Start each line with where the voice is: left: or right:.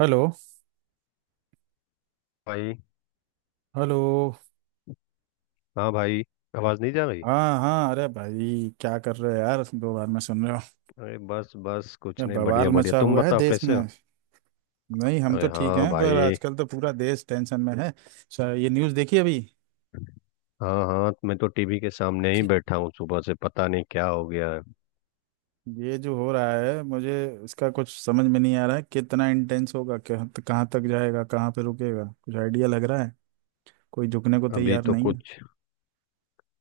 right: Hello.
left: भाई।
right: Hello.
left: हाँ भाई। आवाज नहीं जा रही।
right: हाँ हाँ, अरे भाई, क्या कर रहे हो यार, दो बार में सुन रहे हो?
left: अरे, बस बस कुछ
right: ये
left: नहीं। बढ़िया
right: बवाल
left: बढ़िया।
right: मचा
left: तुम
right: हुआ है
left: बताओ
right: देश
left: कैसे
right: में।
left: हो।
right: नहीं, हम तो
left: अरे
right: ठीक
left: हाँ
right: हैं, पर
left: भाई।
right: आजकल तो पूरा देश टेंशन में है। ये न्यूज़ देखी अभी?
left: हाँ हाँ, मैं तो टीवी के सामने ही बैठा हूँ। सुबह से पता नहीं क्या हो गया है।
right: ये जो हो रहा है मुझे, इसका कुछ समझ में नहीं आ रहा है। कितना इंटेंस होगा, कहाँ कहाँ तक जाएगा, कहाँ पे रुकेगा, कुछ आइडिया लग रहा है? कोई झुकने को
left: अभी
right: तैयार
left: तो
right: नहीं है।
left: कुछ।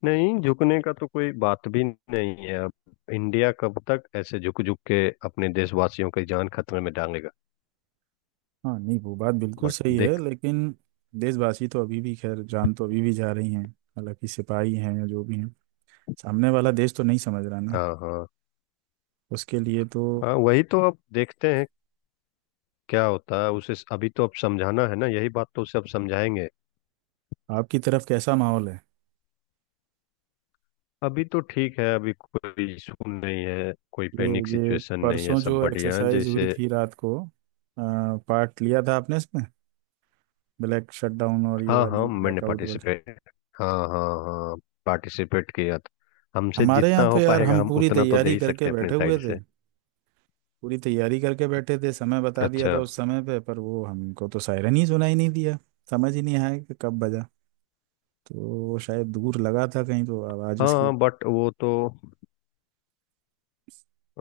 left: नहीं, झुकने का तो कोई बात भी नहीं है अब। इंडिया कब तक ऐसे झुक झुक के अपने देशवासियों की जान खतरे में डालेगा।
right: हाँ नहीं, वो बात बिल्कुल
left: बट
right: सही है,
left: देख।
right: लेकिन देशवासी तो अभी भी, खैर जान तो अभी भी जा रही हैं, हालांकि सिपाही हैं या जो भी हैं। सामने वाला देश तो नहीं समझ रहा ना,
left: हाँ हाँ।
right: उसके लिए तो।
left: हाँ वही तो। अब देखते हैं क्या होता है उसे। अभी तो अब समझाना है ना, यही बात तो उसे अब समझाएंगे।
right: आपकी तरफ कैसा माहौल है?
left: अभी तो ठीक है। अभी कोई इशू नहीं है, कोई
right: ये
left: पैनिक
right: ये
left: सिचुएशन नहीं है।
right: परसों
left: सब
right: जो
left: बढ़िया है
right: एक्सरसाइज हुई
left: जैसे।
right: थी रात को, पार्ट लिया था आपने इसमें? ब्लैक शटडाउन और ये
left: हाँ हाँ,
right: वाली
left: मैंने
right: ब्लैकआउट वाली।
left: पार्टिसिपेट। हाँ हाँ हाँ। पार्टिसिपेट किया था। हमसे
right: हमारे
left: जितना
right: यहाँ तो
left: हो
right: यार
left: पाएगा
right: हम
left: हम
right: पूरी
left: उतना तो दे
right: तैयारी
left: ही
right: करके
left: सकते हैं अपनी
right: बैठे हुए
left: साइड
right: थे,
left: से।
right: पूरी तैयारी करके बैठे थे, समय बता दिया
left: अच्छा।
right: था उस समय पे, पर वो हमको तो सायरन ही सुनाई नहीं दिया। समझ ही नहीं आया कि कब बजा, तो वो शायद दूर लगा था कहीं तो आवाज
left: हाँ
right: उसकी।
left: हाँ, बट वो तो।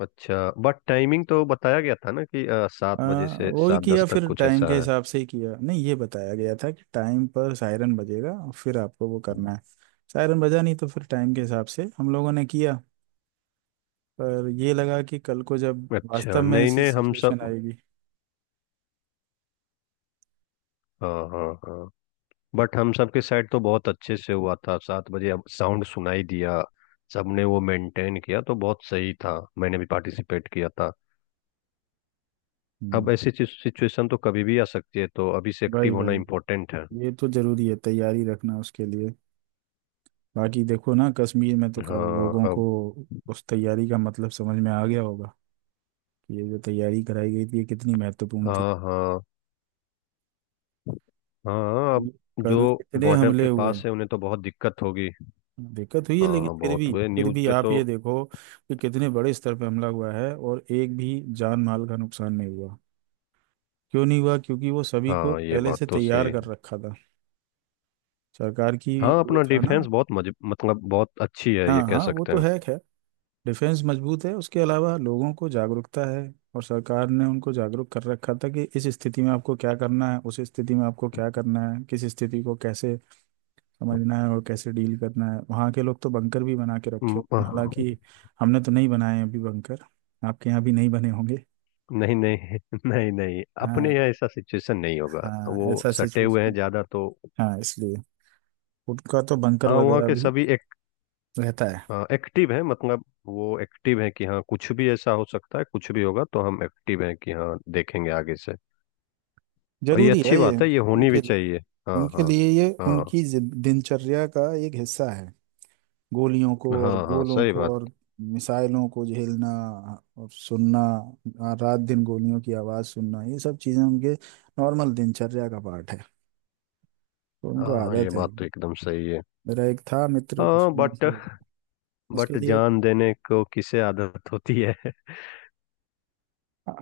left: अच्छा बट टाइमिंग तो बताया गया था ना कि सात
right: आ,
left: बजे से
right: वही
left: सात
right: किया,
left: दस तक
right: फिर
left: कुछ
right: टाइम के
left: ऐसा है।
right: हिसाब से ही किया। नहीं, ये बताया गया था कि टाइम पर सायरन बजेगा और फिर आपको वो करना है, सायरन बजा नहीं तो फिर टाइम के हिसाब से हम लोगों ने किया। पर ये लगा कि कल को जब वास्तव
left: अच्छा
right: में
left: नहीं
right: ऐसी
left: नहीं, हम
right: सिचुएशन
left: सब।
right: आएगी।
left: हाँ हाँ हाँ। बट हम सब के साइड तो बहुत अच्छे से हुआ था। सात बजे अब साउंड सुनाई दिया। सबने वो मेंटेन किया, तो बहुत सही था। मैंने भी पार्टिसिपेट किया था।
right: हम्म।
left: अब ऐसी सिचुएशन तो कभी भी आ सकती है, तो अभी से
right: भाई
left: एक्टिव होना
right: भाई,
left: इम्पोर्टेंट है।
right: ये तो जरूरी है तैयारी रखना उसके लिए। बाकी देखो ना, कश्मीर में तो कल
left: हाँ
right: लोगों को
left: अब।
right: उस तैयारी का मतलब समझ में आ गया होगा कि ये जो तैयारी कराई गई थी, ये कितनी महत्वपूर्ण थी।
left: हाँ हाँ। हाँ अब जो
right: कल इतने
left: बॉर्डर
right: हमले
left: के
right: हुए,
left: पास है उन्हें तो बहुत दिक्कत होगी।
right: दिक्कत हुई है,
left: हाँ
right: लेकिन
left: हाँ, बहुत हुए
right: फिर
left: न्यूज़
right: भी
left: पे
right: आप
left: तो।
right: ये देखो कि कितने बड़े स्तर पर हमला हुआ है और एक भी जान माल का नुकसान नहीं हुआ। क्यों नहीं हुआ? क्योंकि वो सभी को
left: हाँ ये
right: पहले
left: बात
right: से
left: तो
right: तैयार
left: सही।
right: कर रखा था सरकार की।
left: हाँ
right: ये
left: अपना
right: था ना।
left: डिफेंस बहुत मतलब बहुत अच्छी है, ये
right: हाँ
left: कह
right: हाँ, वो
left: सकते
right: तो
left: हैं।
right: है खैर। डिफेंस मजबूत है, उसके अलावा लोगों को जागरूकता है और सरकार ने उनको जागरूक कर रखा था कि इस स्थिति में आपको क्या करना है, उस स्थिति में आपको क्या करना है, किस स्थिति को कैसे समझना है और कैसे डील करना है। वहाँ के लोग तो बंकर भी बना के रखे
left: हम्म।
right: होते हैं, हालांकि हमने तो नहीं बनाए हैं अभी बंकर। आपके यहाँ भी नहीं बने होंगे।
left: नहीं नहीं नहीं नहीं,
right: हाँ।
left: अपने यहाँ ऐसा सिचुएशन नहीं होगा
right: हाँ,
left: वो।
right: ऐसा
left: सटे हुए हैं
right: सिचुएशन।
left: ज्यादा तो।
right: हाँ इसलिए उनका तो बंकर
left: हाँ वहाँ
right: वगैरह
left: के
right: भी
left: सभी
right: रहता है।
left: एक्टिव हैं। मतलब वो एक्टिव हैं कि हाँ कुछ भी ऐसा हो सकता है। कुछ भी होगा तो हम एक्टिव हैं कि हाँ देखेंगे आगे से। और ये
right: जरूरी है
left: अच्छी
right: ये
left: बात है, ये होनी भी
right: उनके लिए
left: चाहिए। हाँ
right: उनके
left: हाँ।
right: लिए ये
left: हाँ।
right: उनकी दिनचर्या का एक हिस्सा है। गोलियों को और
left: हाँ हाँ
right: गोलों
left: सही
right: को
left: बात।
right: और मिसाइलों को झेलना और सुनना, रात दिन गोलियों की आवाज़ सुनना, ये सब चीज़ें उनके नॉर्मल दिनचर्या का पार्ट है, तो उनको
left: हाँ हाँ, ये
right: आदत है।
left: बात तो एकदम सही है।
right: मेरा एक था मित्र
left: हाँ
right: कश्मीर
left: बट।
right: से। उसके
left: बट
right: लिए
left: जान देने को किसे आदत होती है?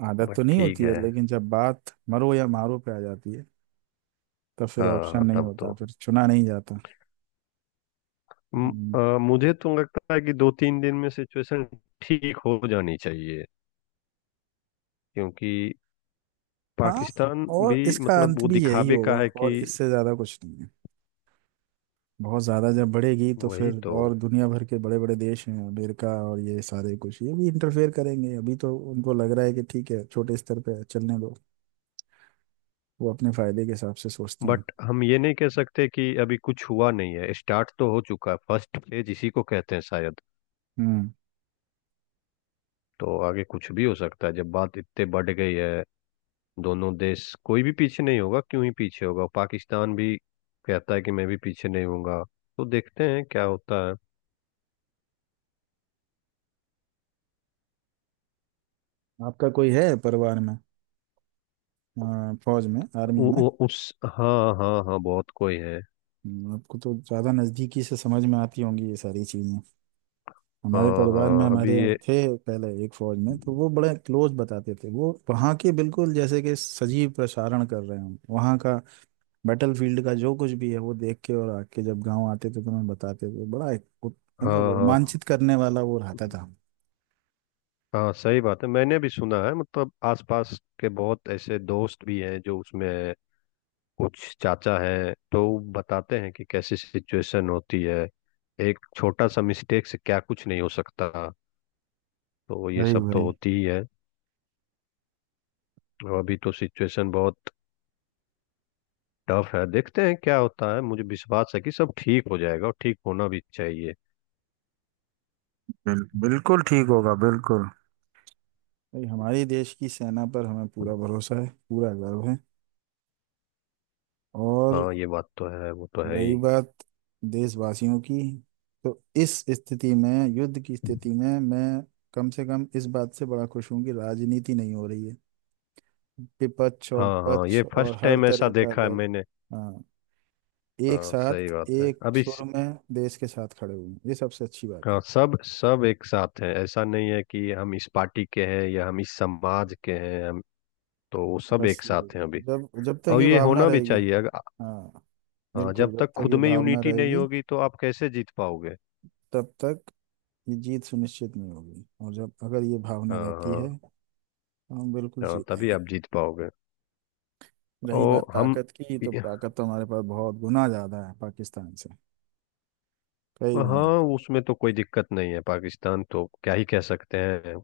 right: आदत
left: बट
right: तो नहीं
left: ठीक
right: होती है,
left: है।
right: लेकिन जब बात मरो या मारो पे आ जाती है, तब फिर ऑप्शन
left: हाँ
right: नहीं
left: तब
right: होता,
left: तो।
right: फिर चुना नहीं जाता। अम्म,
left: मुझे तो लगता है कि दो तीन दिन में सिचुएशन ठीक हो जानी चाहिए। क्योंकि
right: हाँ,
left: पाकिस्तान भी
right: और इसका
left: मतलब
right: अंत
left: वो
right: भी यही
left: दिखावे
right: होगा,
left: का है
right: और
left: कि।
right: इससे ज्यादा कुछ नहीं है। बहुत ज्यादा जब बढ़ेगी तो
left: वही
right: फिर
left: तो।
right: और दुनिया भर के बड़े बड़े देश हैं, अमेरिका और ये सारे कुछ, ये भी इंटरफेयर करेंगे। अभी तो उनको लग रहा है कि ठीक है, छोटे स्तर पे चलने दो, वो अपने फायदे के हिसाब से सोचते हैं।
left: बट हम ये नहीं कह सकते कि अभी कुछ हुआ नहीं है। स्टार्ट तो हो चुका है, फर्स्ट फेज इसी को कहते हैं शायद।
right: हम्म।
left: तो आगे कुछ भी हो सकता है, जब बात इतने बढ़ गई है। दोनों देश कोई भी पीछे नहीं होगा। क्यों ही पीछे होगा, पाकिस्तान भी कहता है कि मैं भी पीछे नहीं होऊंगा। तो देखते हैं क्या होता है।
right: आपका कोई है परिवार में, फौज में, आर्मी
left: उ,
right: में?
left: उ, उस हाँ हाँ हाँ, बहुत कोई है।
right: हम्म। आपको तो ज़्यादा नज़दीकी से समझ में आती होंगी ये सारी चीज़ें। हमारे
left: हाँ
right: परिवार में
left: हाँ अभी
right: हमारे
left: ये।
right: थे पहले एक फौज में, तो वो बड़े क्लोज बताते थे। वो वहाँ के बिल्कुल जैसे कि सजीव प्रसारण कर रहे हों वहाँ का, बैटल फील्ड का जो कुछ भी है वो देख के और आके जब गाँव आते थे तो हमें बताते थे। बड़ा एक मतलब
left: हाँ हाँ
right: रोमांचित करने वाला वो रहता था।
left: हाँ, सही बात है। मैंने भी सुना है, मतलब आसपास के बहुत ऐसे दोस्त भी हैं जो उसमें हैं। कुछ चाचा हैं तो वो बताते हैं कि कैसी सिचुएशन होती है। एक छोटा सा मिस्टेक से क्या कुछ नहीं हो सकता। तो ये
right: वही
left: सब तो
right: वही,
left: होती ही है। और अभी तो सिचुएशन बहुत टफ है। देखते हैं क्या होता है। मुझे विश्वास है कि सब ठीक हो जाएगा, और ठीक होना भी चाहिए।
right: बिल्कुल ठीक होगा बिल्कुल। भाई हमारे देश की सेना पर हमें पूरा भरोसा है, पूरा गर्व है। और
left: हाँ ये बात तो है, वो तो है ही।
right: रही बात देशवासियों की, तो इस स्थिति में, युद्ध की स्थिति में, मैं कम से कम इस बात से बड़ा खुश हूं कि राजनीति नहीं हो रही है। विपक्ष और
left: हाँ हाँ, ये
right: पक्ष और
left: फर्स्ट
right: हर
left: टाइम ऐसा
right: तरह का
left: देखा है
right: दल,
left: मैंने।
right: हाँ, एक
left: हाँ सही
right: साथ
left: बात है,
right: एक
left: अभी
right: सुर में देश के साथ खड़े हुए हैं, ये सबसे अच्छी बात है।
left: हाँ, सब सब एक साथ हैं। ऐसा नहीं है कि हम इस पार्टी के हैं या हम इस समाज के हैं। हम तो वो सब
right: बस
left: एक
right: ये,
left: साथ हैं अभी।
right: जब जब तक
left: और
right: ये
left: ये
right: भावना
left: होना भी
right: रहेगी,
left: चाहिए अगर।
right: हाँ,
left: हाँ
right: बिल्कुल।
left: जब
right: जब
left: तक
right: तक
left: खुद
right: ये
left: में
right: भावना
left: यूनिटी नहीं
right: रहेगी,
left: होगी तो आप कैसे जीत पाओगे?
right: तब तक ये जीत सुनिश्चित नहीं होगी, और जब अगर ये भावना
left: हाँ
right: रहती
left: हाँ।
right: है तो हम बिल्कुल
left: हाँ तभी
right: जीतेंगे।
left: आप जीत पाओगे।
right: रही बात
left: और हम।
right: ताकत की तो ताकत तो हमारे पास बहुत गुना ज्यादा है पाकिस्तान से, कई गुना
left: हाँ
right: ज्यादा।
left: उसमें तो कोई दिक्कत नहीं है। पाकिस्तान तो क्या ही कह सकते हैं।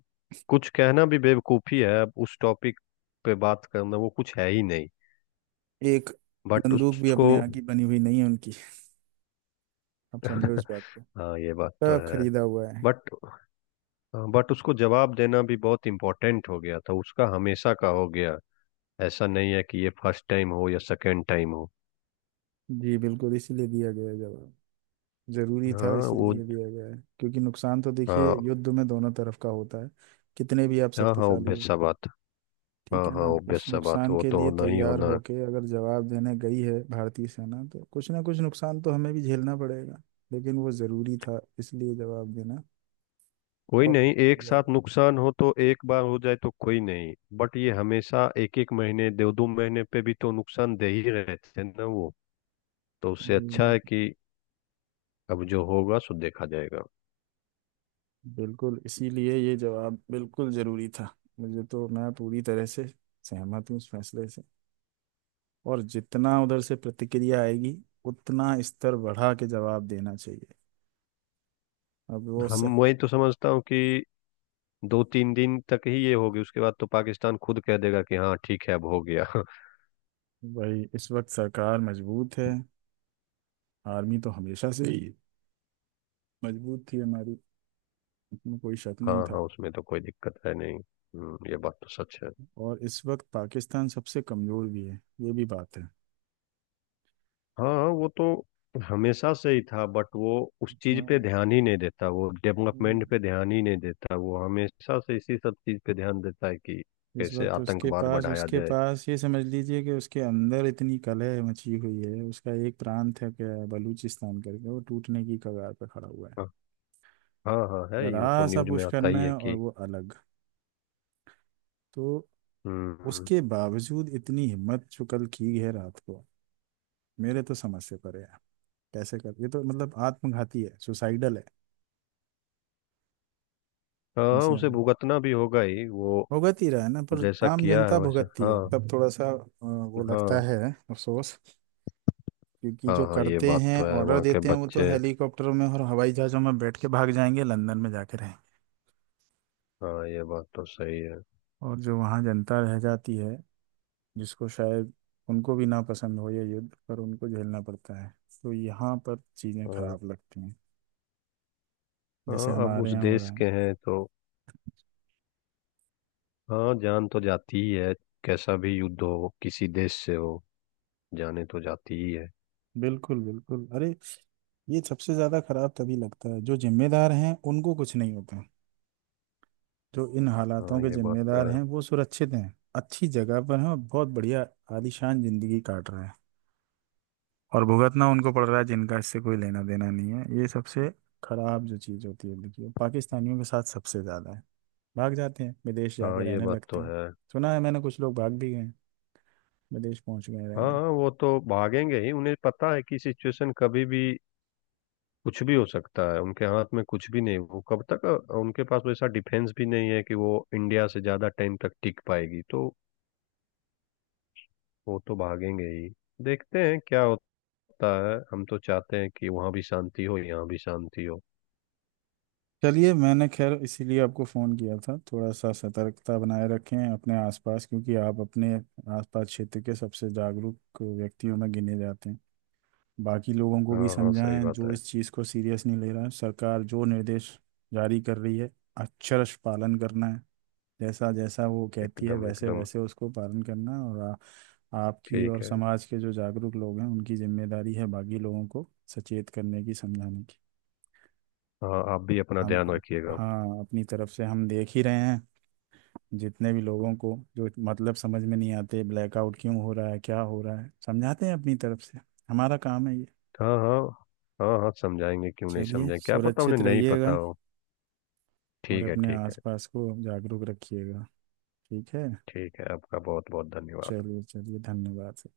left: कुछ कहना भी बेवकूफ़ी है अब, उस टॉपिक पे बात करना, वो कुछ है ही नहीं।
right: एक
left: बट
right: बंदूक भी
left: उसको।
right: अपने यहाँ की बनी हुई नहीं है उनकी, आप समझो इस बात को,
left: हाँ ये बात तो
right: सब
left: है।
right: खरीदा हुआ है।
left: बट। हाँ, बट उसको जवाब देना भी बहुत इम्पोर्टेंट हो गया था। उसका हमेशा का हो गया। ऐसा नहीं है कि ये फर्स्ट टाइम हो या सेकंड टाइम हो।
right: जी, बिल्कुल, इसीलिए दिया गया है जवाब। जरूरी था,
left: हाँ वो।
right: इसीलिए दिया गया है, क्योंकि नुकसान तो देखिए
left: हाँ।
right: युद्ध में दोनों तरफ का होता है, कितने भी आप
left: हाँ हाँ,
right: शक्तिशाली
left: ऑब्वियस
right: हो,
left: सा बात। हाँ
right: ठीक है ना?
left: हाँ,
right: उस
left: ऑब्वियस सा बात।
right: नुकसान
left: वो
right: के
left: तो
right: लिए
left: होना ही
right: तैयार
left: होना है।
right: होके अगर जवाब देने गई है भारतीय सेना तो कुछ ना कुछ नुकसान तो हमें भी झेलना पड़ेगा, लेकिन वो जरूरी था, इसलिए जवाब देना।
left: कोई
right: और
left: नहीं, एक साथ नुकसान हो तो एक बार हो जाए तो कोई नहीं। बट ये हमेशा एक एक महीने दो दो महीने पे भी तो नुकसान दे ही रहे थे ना वो। तो उससे अच्छा
right: हम्म,
left: है कि अब जो होगा सो देखा जाएगा।
right: बिल्कुल, इसीलिए ये जवाब बिल्कुल जरूरी था। मुझे तो मैं पूरी तरह से सहमत हूँ इस फैसले से, और जितना उधर से प्रतिक्रिया आएगी उतना स्तर बढ़ा के जवाब देना चाहिए। अब वो सब।
left: हम वही तो समझता हूँ कि दो तीन दिन तक ही ये होगी। उसके बाद तो पाकिस्तान खुद कह देगा कि हाँ ठीक है अब हो गया।
right: भाई इस वक्त सरकार मजबूत है, आर्मी तो हमेशा से ही मजबूत थी हमारी, इसमें कोई शक
left: हाँ
right: नहीं
left: हाँ,
right: था।
left: उसमें तो कोई दिक्कत है नहीं। ये बात तो सच है।
right: और इस वक्त पाकिस्तान सबसे कमजोर भी है, ये भी बात है।
left: हाँ वो तो हमेशा से ही था, बट वो उस चीज पे
right: हाँ।
left: ध्यान ही नहीं देता। वो डेवलपमेंट पे ध्यान ही नहीं देता। वो हमेशा से इसी सब चीज पे ध्यान देता है कि
right: इस
left: कैसे
right: वक्त उसके
left: आतंकवाद
right: पास
left: बढ़ाया
right: उसके
left: जाए।
right: पास ये समझ लीजिए कि उसके अंदर इतनी कलह मची हुई है, उसका एक प्रांत है क्या, बलूचिस्तान करके, वो टूटने की कगार पर खड़ा हुआ है।
left: हाँ हाँ हाँ, है,
right: जरा
left: ये तो
right: सा
left: न्यूज में
right: पुश
left: आता
right: करना
left: ही है
right: है और
left: कि।
right: वो अलग। तो
left: हम्म।
right: उसके बावजूद इतनी हिम्मत जो कल की है रात को, मेरे तो समझ से परे है। कैसे कर, ये तो मतलब आत्मघाती है, सुसाइडल है
left: हाँ
right: जैसे।
left: उसे भुगतना भी होगा ही वो।
right: भुगत ही रहा है ना, पर
left: जैसा
right: आम
left: किया है
right: जनता
left: वैसा।
right: भुगतती है
left: हाँ।
right: तब थोड़ा सा वो लगता
left: हाँ।
right: है, अफसोस। क्योंकि
left: हाँ
right: जो
left: हाँ, ये
right: करते
left: बात
right: हैं
left: तो है।
right: ऑर्डर
left: वहाँ के
right: देते हैं वो तो
left: बच्चे।
right: हेलीकॉप्टरों में और हवाई जहाज़ों में बैठ के भाग जाएंगे, लंदन में जाके रहेंगे।
left: हाँ ये बात तो सही है।
right: और जो वहाँ जनता रह जाती है जिसको शायद उनको भी ना पसंद हो ये युद्ध, पर उनको झेलना पड़ता है, तो यहाँ पर चीज़ें
left: हाँ
right: खराब लगती हैं, जैसे
left: हाँ, अब
right: हमारे
left: उस
right: यहाँ हो
left: देश
right: रहा है।
left: के हैं तो। हाँ जान तो जाती ही है। कैसा भी युद्ध हो, किसी देश से हो, जाने तो जाती ही है।
right: बिल्कुल बिल्कुल, अरे, ये सबसे ज़्यादा खराब तभी लगता है, जो जिम्मेदार हैं उनको कुछ नहीं होता। जो इन हालातों
left: हाँ
right: के
left: ये बात तो
right: जिम्मेदार
left: है।
right: हैं वो सुरक्षित हैं, अच्छी जगह पर हैं, और बहुत बढ़िया आलीशान जिंदगी काट रहे हैं, और भुगतना उनको पड़ रहा है जिनका इससे कोई लेना देना नहीं है। ये सबसे खराब जो चीज़ होती है, देखिए, पाकिस्तानियों के साथ सबसे ज़्यादा है। भाग जाते हैं विदेश जाके
left: हाँ ये
right: रहने
left: बात
right: लगते
left: तो
right: हैं।
left: है।
right: सुना है मैंने कुछ लोग भाग भी गए हैं, विदेश पहुंच गए
left: हाँ
right: रहने।
left: हाँ, वो तो भागेंगे ही। उन्हें पता है कि सिचुएशन कभी भी कुछ भी हो सकता है। उनके हाथ में कुछ भी नहीं, वो कब तक। उनके पास वैसा डिफेंस भी नहीं है कि वो इंडिया से ज्यादा टाइम तक टिक पाएगी, तो वो तो भागेंगे ही। देखते हैं क्या सत्ता है। हम तो चाहते हैं कि वहाँ भी शांति हो, यहाँ भी शांति हो।
right: चलिए, मैंने खैर इसीलिए आपको फ़ोन किया था, थोड़ा सा सतर्कता बनाए रखें अपने आसपास, क्योंकि आप अपने आसपास क्षेत्र के सबसे जागरूक व्यक्तियों में गिने जाते हैं। बाकी लोगों को भी
left: हाँ हाँ सही
right: समझाएं
left: बात
right: जो
left: है।
right: इस चीज़ को सीरियस नहीं ले रहा है। सरकार जो निर्देश जारी कर रही है, अक्षरश पालन करना है। जैसा जैसा वो कहती है
left: एकदम
right: वैसे
left: एकदम।
right: वैसे उसको पालन करना, और आपकी
left: ठीक
right: और
left: है।
right: समाज के जो जागरूक लोग हैं उनकी जिम्मेदारी है बाकी लोगों को सचेत करने की, समझाने की।
left: हाँ आप भी अपना
right: हम
left: ध्यान रखिएगा।
right: हाँ, अपनी तरफ से हम देख ही रहे हैं। जितने भी लोगों को जो मतलब समझ में नहीं आते ब्लैकआउट क्यों हो रहा है, क्या हो रहा है, समझाते हैं अपनी तरफ से, हमारा काम है ये।
left: हाँ हाँ। हाँ हाँ, समझाएंगे। क्यों नहीं
right: चलिए,
left: समझाएंगे, क्या पता उन्हें
right: सुरक्षित
left: नहीं पता
right: रहिएगा
left: हो।
right: और
left: ठीक है
right: अपने
left: ठीक है।
right: आसपास को जागरूक रखिएगा, ठीक है।
left: ठीक है, आपका बहुत बहुत धन्यवाद।
right: चलिए चलिए, धन्यवाद।